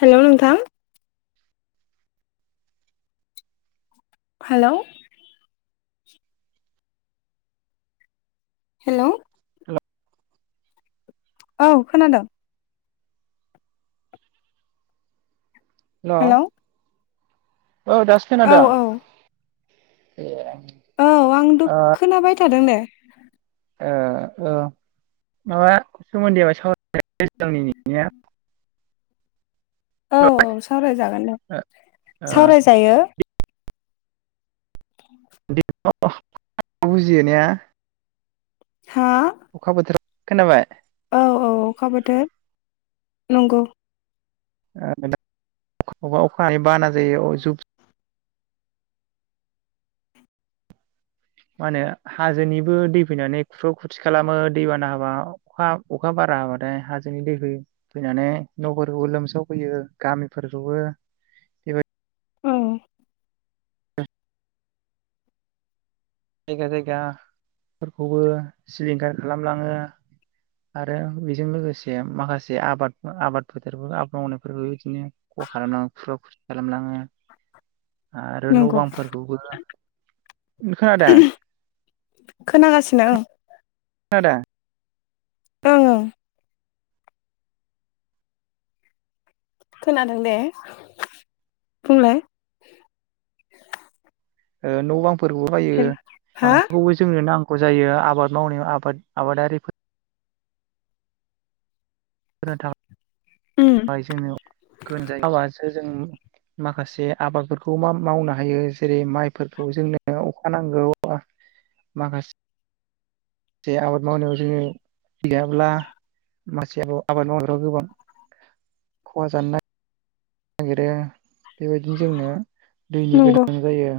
Hello नोंथां। Hello hello hello औ खोनादों। ना हेलौ औ दासो औ खोनादो औ एह औ आं द खोनाबाय थादों दे ओ औ माबा सोमोन्दै साव [unintelligible] सिगांनि [inaudible] या औ औ सावरायजागोन दे सावरायजायो [inaudible] बुजियो ने हा अखा बोथोर खोनाबाय औ औ अखा बोथोर नंगौ [unintelligible] अखानि बाना [unintelligible] जुब मा होनो हाजोनिबो दै फैनानै खुरखाव खुरसि खालामो दैबाना हाबा अखा अखा बारा हाबाथाय हाजोनि दैै फैनानै न'फोरखौबो लोमसाव फैयो गामिफोरखौबो बेबाय औ जायगा जायगाफोरखौबो सिलिंखार खालामलाङो आरो बेजों लोगोसे माखासे आबाद आबाद फोथारफोर आबाद मावनायफोरबो बिदिनो खहा खालामलाङो खुरखाव खुरसि खालामलाङो आरो न' नंगौ बांफोरखौबो ओम खोनागासिनो आं खोनादो ओं खोनादों दे बुंलाय ओ न' बां [unintelligible] हा जोंनो नां गौ जायो आबाद मावनायाव आबाद आबादारिफोद [unintelligible] उम जों [unintelligible] अखा हाबासो जों माखासे आबादफोरखौ मा मावनो हायो जेरै माइफोरखौ जोंनो अखा नांगौ माखासे आबाद मावनायाव जोङो गैयाब्ला मासे आबाद मावनायाव गोबां खहा जानो ना नायगेरो [unintelligible] बेबायदिनो जोंनो दैनि नंगौ गोनां जायो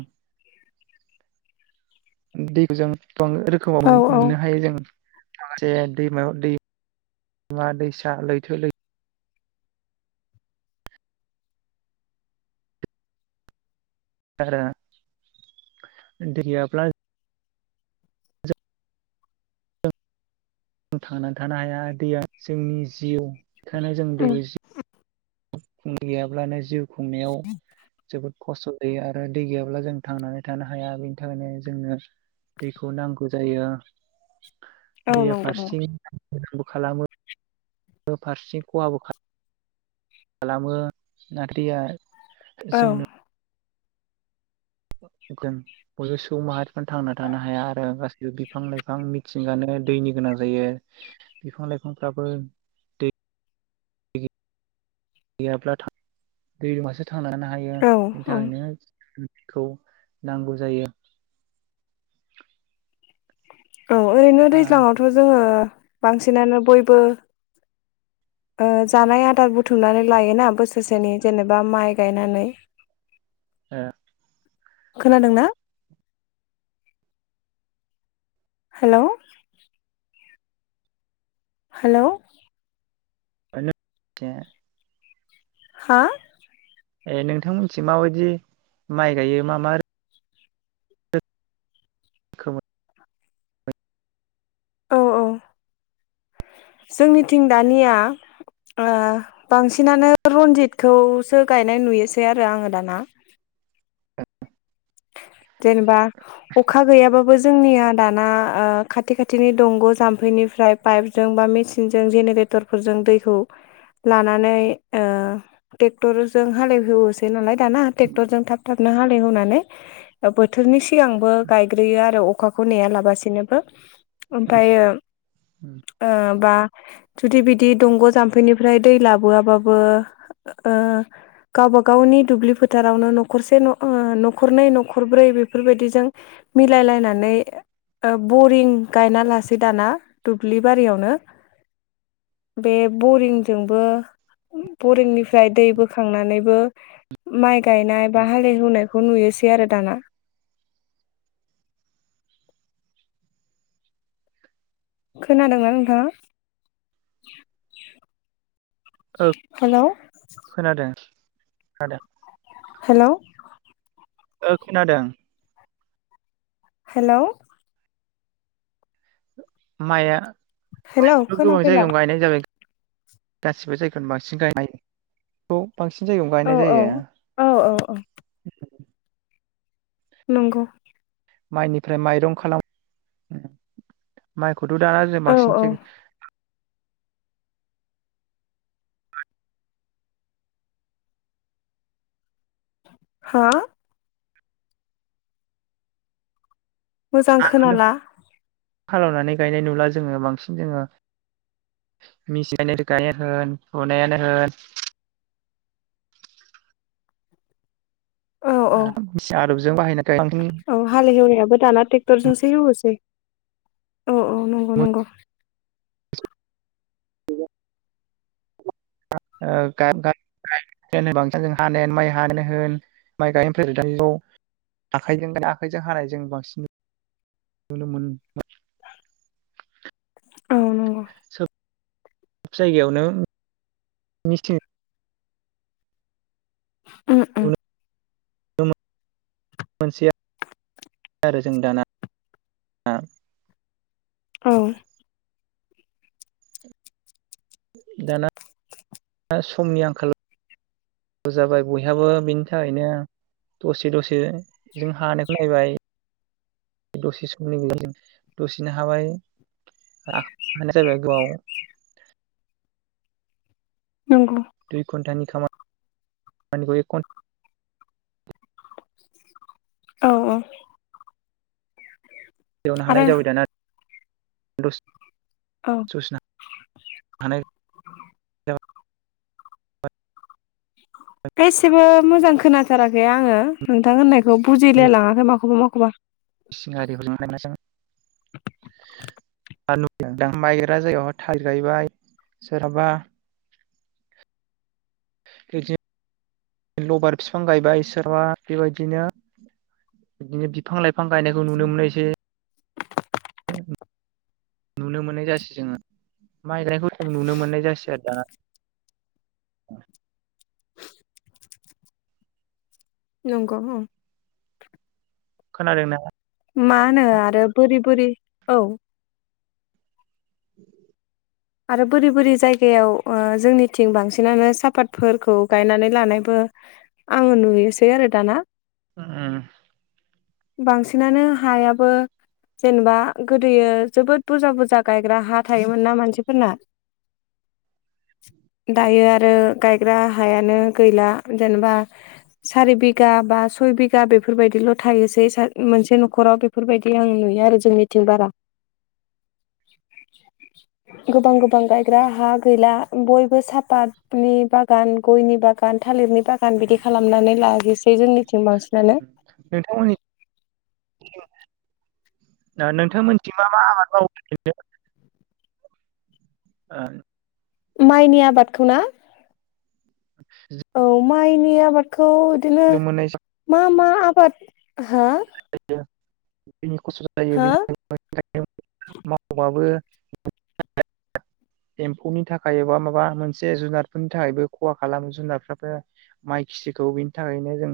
दैखौ जों बां रोखोमाव औ औ मोननो हायो जों खासे दैमायाव [unintelligible] दैसा लैथो लै आरो दै गैयाब्ला थांनानै थानो हाया दैया जोंनि जिउ खायनो जों उम दैखौ जि गैयाब्लानो जिउ खुंनायाव जोबोद। खस्थ' जायो आरो दै गैयाब्ला जों थांनानै थानो हाया। बेनि थाखायनो जोंनो दैखौ नांगौ जायो। औ दैया नंगौ नंगौ फारसेथिं मोजांबो खालामो फारसेथिं खहाबो खा- खालामो [unintelligible] औ जोंनो बयबो सुबुं माहारिफ्र थांना थानो हाया आरो गासैबो बिफां लाइफां मिथिंगानो दैनि गोनां जायो बिफां लाइफांफ्राबो दै [unintelligible] [unintelligible] हायो औ बिनि औ थाखायनो। खौ नांगौ जायो। औ ओरैनो आरो दैज्लाङावथ जोङो। बांसिनानो बयबो ओ जानाय आदार बुथुमनानै लायोना बोसोरसेनि जेनेबा माइ गायनानै ए खोनादों ना हेलौ हेलौ [unintelligible] हा ए नोंथांमोनथिं माबायदि माइ गायो मा मा रो खोमोद औ औ जोंनिथिं दानिया ओ बांसिनानो रन्जितखौसो गायनाय नुयोसै आरो आङो दाना। [unintelligible] जेनेबा अखा गैयाबा बो जोंनिया दाना ओ खाथि खाथिनि दंग जाम्फैनिफ्राय पाइपजों बा मेसिनजों जेनेरेटर फोरजों दैखौ लानानै ओ ट्रेक्टरजों हालेव होवोसै नालाय दाना टेक्टरजों थाब थाब ना हलेवहोनानै बोथोरनि सिगांबो गायग्रोयो आरो अखाखौ नेयालाबासिनोबो ओमफ्रायो ओ बा जुदि बिदि दंग जाम्फैनिफ्राय दै लाबोआबाबो ओ गावबा गावनि दुब्लि फोथारावनो नखरसे न ओ नखरनै न नखरब्रै बेफोरबायदिजों मिलायलायनानै ओ बरिं गायना लासै दाना दुब्लि बारियावनो बे बरिंजोंबो बरिंनिफ्राय दै बोखांनानैबो माइ गायनाय बा हालेवहोनायखौ नुयोसै आरो दाना खोनादोंना नोंथाङा औ हेलौ खोनादों खोनादों। हेलौ ओ खोनादों हेलौ माया हेलौ माइखौथ गोबां खोनाफैला जायगायाव गायनाय जागोन गासिबो जायगायावनो बांसिन गायनायखौ बांसिन जायगायावनो औ गायनाय औ जायो। औ औ औ नंगौ। माइनिफ्राय माइरं खालाम मो खौथ दा जों औ बांसिन औ थे हा? मोजां खोनाला। हालौनानै गायनाय नुला जोङो बांसिन जोङो मेसि गाय गायानो होन हुनायानो होन औ औ आदबजों बाहायना बांसिन औ हालेवहोनायाबो दाना ट्रेक्टरजोंसो एवहोसै। औ औ नंगौ नंगौ। [unintelligible] औ नंगौ [unintelligible] जायगायावनो मेसिन। उम उम। [unintelligible] आरो जों दाना [unintelligible] औ। दाना समनि आंखाल जाबाय बयहाबो बिनि थाखायनो दसे दसे जों हानायखौ नायबाय। [unintelligible] दसेनो हाबाय [unintelligible] नंगौ। दुइ घन्टानि खामानिखौ एक कन औ औ एवनो हानाय आरो जाबाय दाना। [unintelligible] औ [unintelligible] [unintelligible] एसेबो मोजां खोनाथाराखै आङो नोंथां होननाय खौ बुजिलाय लाङाखै माखौ माखौबा [unintelligible] [unintelligible] सोरहाबा। बिदिनो लबार बिफां गायबाय सोरबा बेबायदिनो बिदिनो बिफां लाइफां गायनायखौ नुनो मोनायसै। नुनो मोननाय जासै जोङो माइ गानायखौ जों खम नुनो मोननाय जासै आरो दाना। नंगौ ओं। खोनादोंना? मानो आरो बोरि बोरि औ। [inaudible] आरो बोरि बोरि जायगायाव ओ जोंनिथिं बांसिनानो सापातफोरखौ गायनानै लानायबो आङो नुयोसै आरो दाना। उम। बांसिनानो हायाबो जेनेबा गोदोयो जोबोद बुरजा बुरजा गायग्रा हा थायोमोन ना मानसि फोरना दायो आरो गायग्रा हायानो गैला जेनेबा सारि बिघा बा सय बिघा बेफोरबायदिल' थायोसै मोनसे न'खराव बेफोरबायदि आं नुयो आरो जोंनिथिं बारा। गोबां गोबां गायग्रा हा गैला बयबो सापाटनि बागान गयनि बागान थालिरनि बागान बिदि खालामनानै लाजोबसै जोंनिथिं बांसिनानो। दा नोंथांमोनथिं मा मा आबाद मावो ओरैनो? ओ माइनि आबादखौ ना? औ माइनि [inaudible] थ बिदिनो नुनो मोननाय मा मा [inaudible] हा [inaudible] नि खस्थ' जायो हा बेनि थाखाय [inaudible] मावबाबो [inaudible] एम्फौनि थाखाय एबा माबा मोनसे जुनारफोरनि थाखायबो ख'हा खालामो जुनारफ्राबो माइ खिथिखौ बेनि थाखायनो जों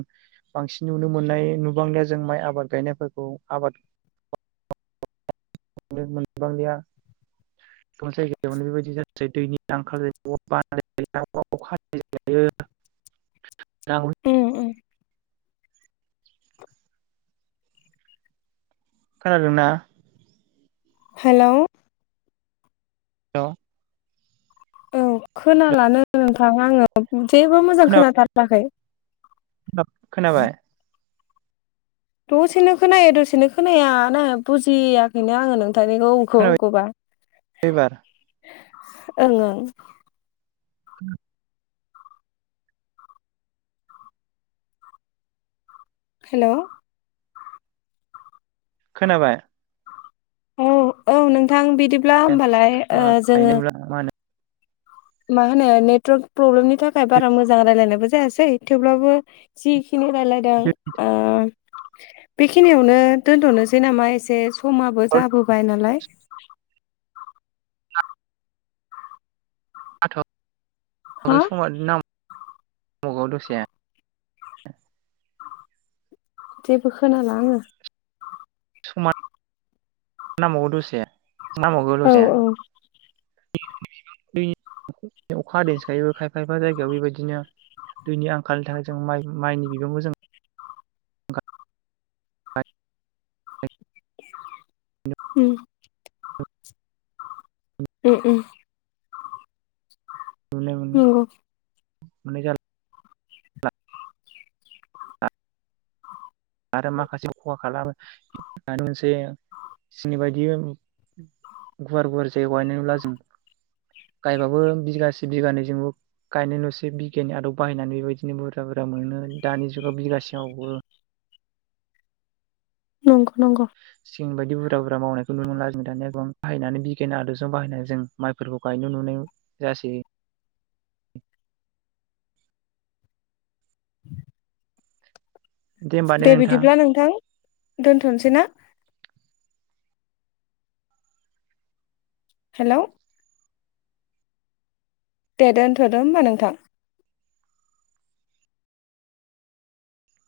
बांसिन नुनो मोननाय नुबांलिया जों माइ आबाद गायनायफोरखौ आबाद मोनबांलिया द जायगायाव बेबायदि जै दैनि आंखाल उम [unintelligible] [inaudible] उम खानादों ना? हेल' [inaudible] औ खोनालानो नोंथां आंङो जेबो मोजां खोनाबाय खोनाथाराखै [inaudible] खोनाबाय। दसेनो खोनायो दसेनो खोनाया ना‌ बुजियाखैनो आङो नों थांनिखौ खौ खोनाबाय गबा एबार ओं ओं [inaudible] हेल' खोनाबाय? औ औ नोंथां बि बिदिब्ला होमबालाय मा ओ जोङो होनो मा होनो नेटवार्क प्रब्लेमनि थाखाय बारा मोजां रायलायनायबो जायासै थेवब्लाबो जि खिनि रायलायदों ओ बेखिनियावनो दोनथ'नोसै नामा एसे समाबो जाबोबाय नालाय। हा बागै समा नाम मुगाव दसे जेबो खोनाला आङो नांबाव गौ दसे नांबावगौ औ दसे दै अखा हादैैनि सायावबो खायफा खायफा जायगायाव बेबायदिनो दैनि आंखालनि थाखाय जों माइ माइनि बिबांबो जों उम उम उम नंगौ। माने जार आरो माखासे खहा खालामो मोनसे जोंनि बायदि गुवार गुवार जायगायाव गायनाय नुला जों गायबाबो बिगासे बिगानैजोंबो गायनाय नुसै बिगियान नि आदब बाहायनानै बे बायदिनो बुरजा बुरजा मोनो दानि जुगाव बिगासेयावबो नंगौ नंगौ जों बायदि बुरजा बुरजा मावनायखौ नुनो मोनला जों दानिया बाहायनानै बिगियान आदबजों बाहायनानै जों माइफोरखौ गायनो नुनो जासै [inaudible] दे बिदिब्ला नोंथां दोनथ'नोसै ना हेल' दे दोनथ'दो होमबा नोंथां।